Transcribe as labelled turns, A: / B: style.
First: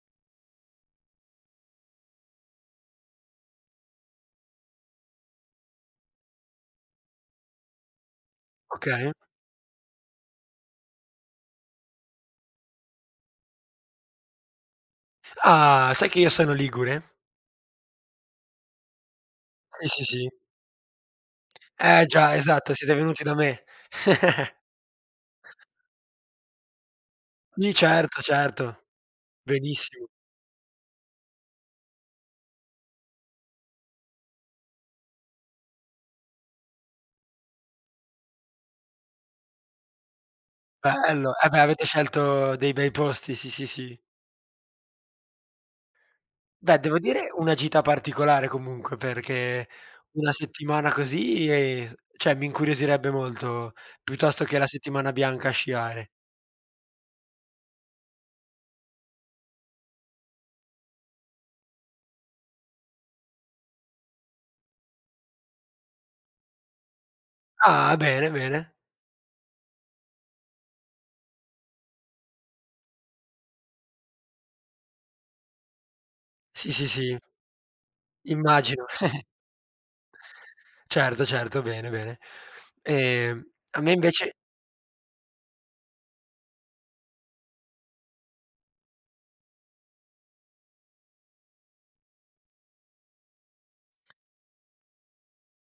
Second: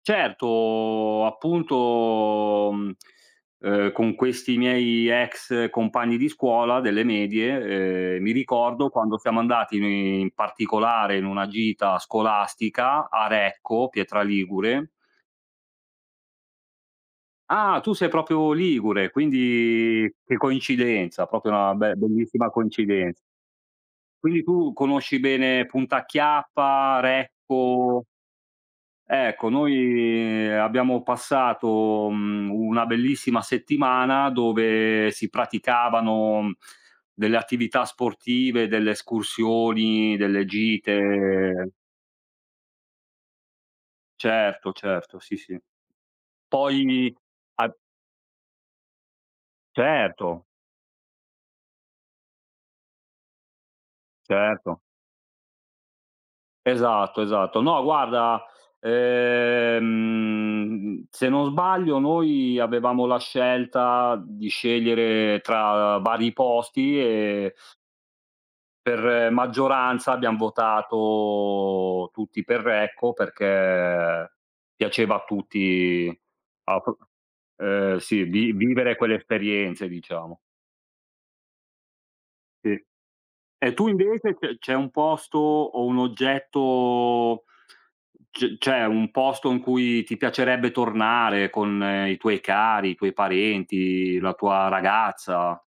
A: Certo, appunto, mhmm, uhm, con questi miei ex compagni di scuola delle medie, ehm, mi ricordo
B: Okay.
A: quando siamo andati ni in particolare in una gita scolastica a Recco, Pietra Ligure.
B: Ah, sai che io sono ligure?
A: Ah! Tu sei proprio ligure,
B: Eh sì,
A: quindi
B: sì.
A: che coincidenza, proprio una be
B: Eh, già.
A: bellissima
B: Esatto, siete
A: coincidenza.
B: venuti da me.
A: Quindi tu conosci bene Punta Chiappa,
B: Di
A: Recco?
B: certo, certo.
A: Ecco,
B: Benissimo.
A: noi abbiamo passato, mhmm, una bellissima settimana dove si praticavano delle attività sportive, delle escursioni, delle
B: Bello. Eh beh,
A: gite.
B: avete scelto dei bei posti, sì, sì, sì.
A: Certo, certo. Sì, sì.
B: Beh, devo
A: Poi
B: dire una
A: a
B: gita particolare comunque, perché una
A: Certo.
B: settimana così e cioè mi incuriosirebbe molto, piuttosto che la
A: Certo.
B: settimana bianca a sciare.
A: Esatto, esatto. No guarda, ehm, se non sbaglio noi avevamo la scelta di scegliere tra vari posti e
B: Ah. Bene, bene.
A: per maggioranza abbiam votato tutti per Recco perché piaceva a tutti
B: Sì,
A: a
B: sì,
A: prop
B: sì.
A: ehm, sì. Lì
B: Immagino.
A: vivere quelle esperienze diciamo.
B: Certo, certo. Bene, bene.
A: Sì.
B: Ehm,
A: E
B: a
A: tu
B: me invece
A: invece c c'è un posto o un oggetto, c cioè un posto in cui ti piacerebbe tornare con i tuoi cari, i tuoi parenti, la tua ragazza?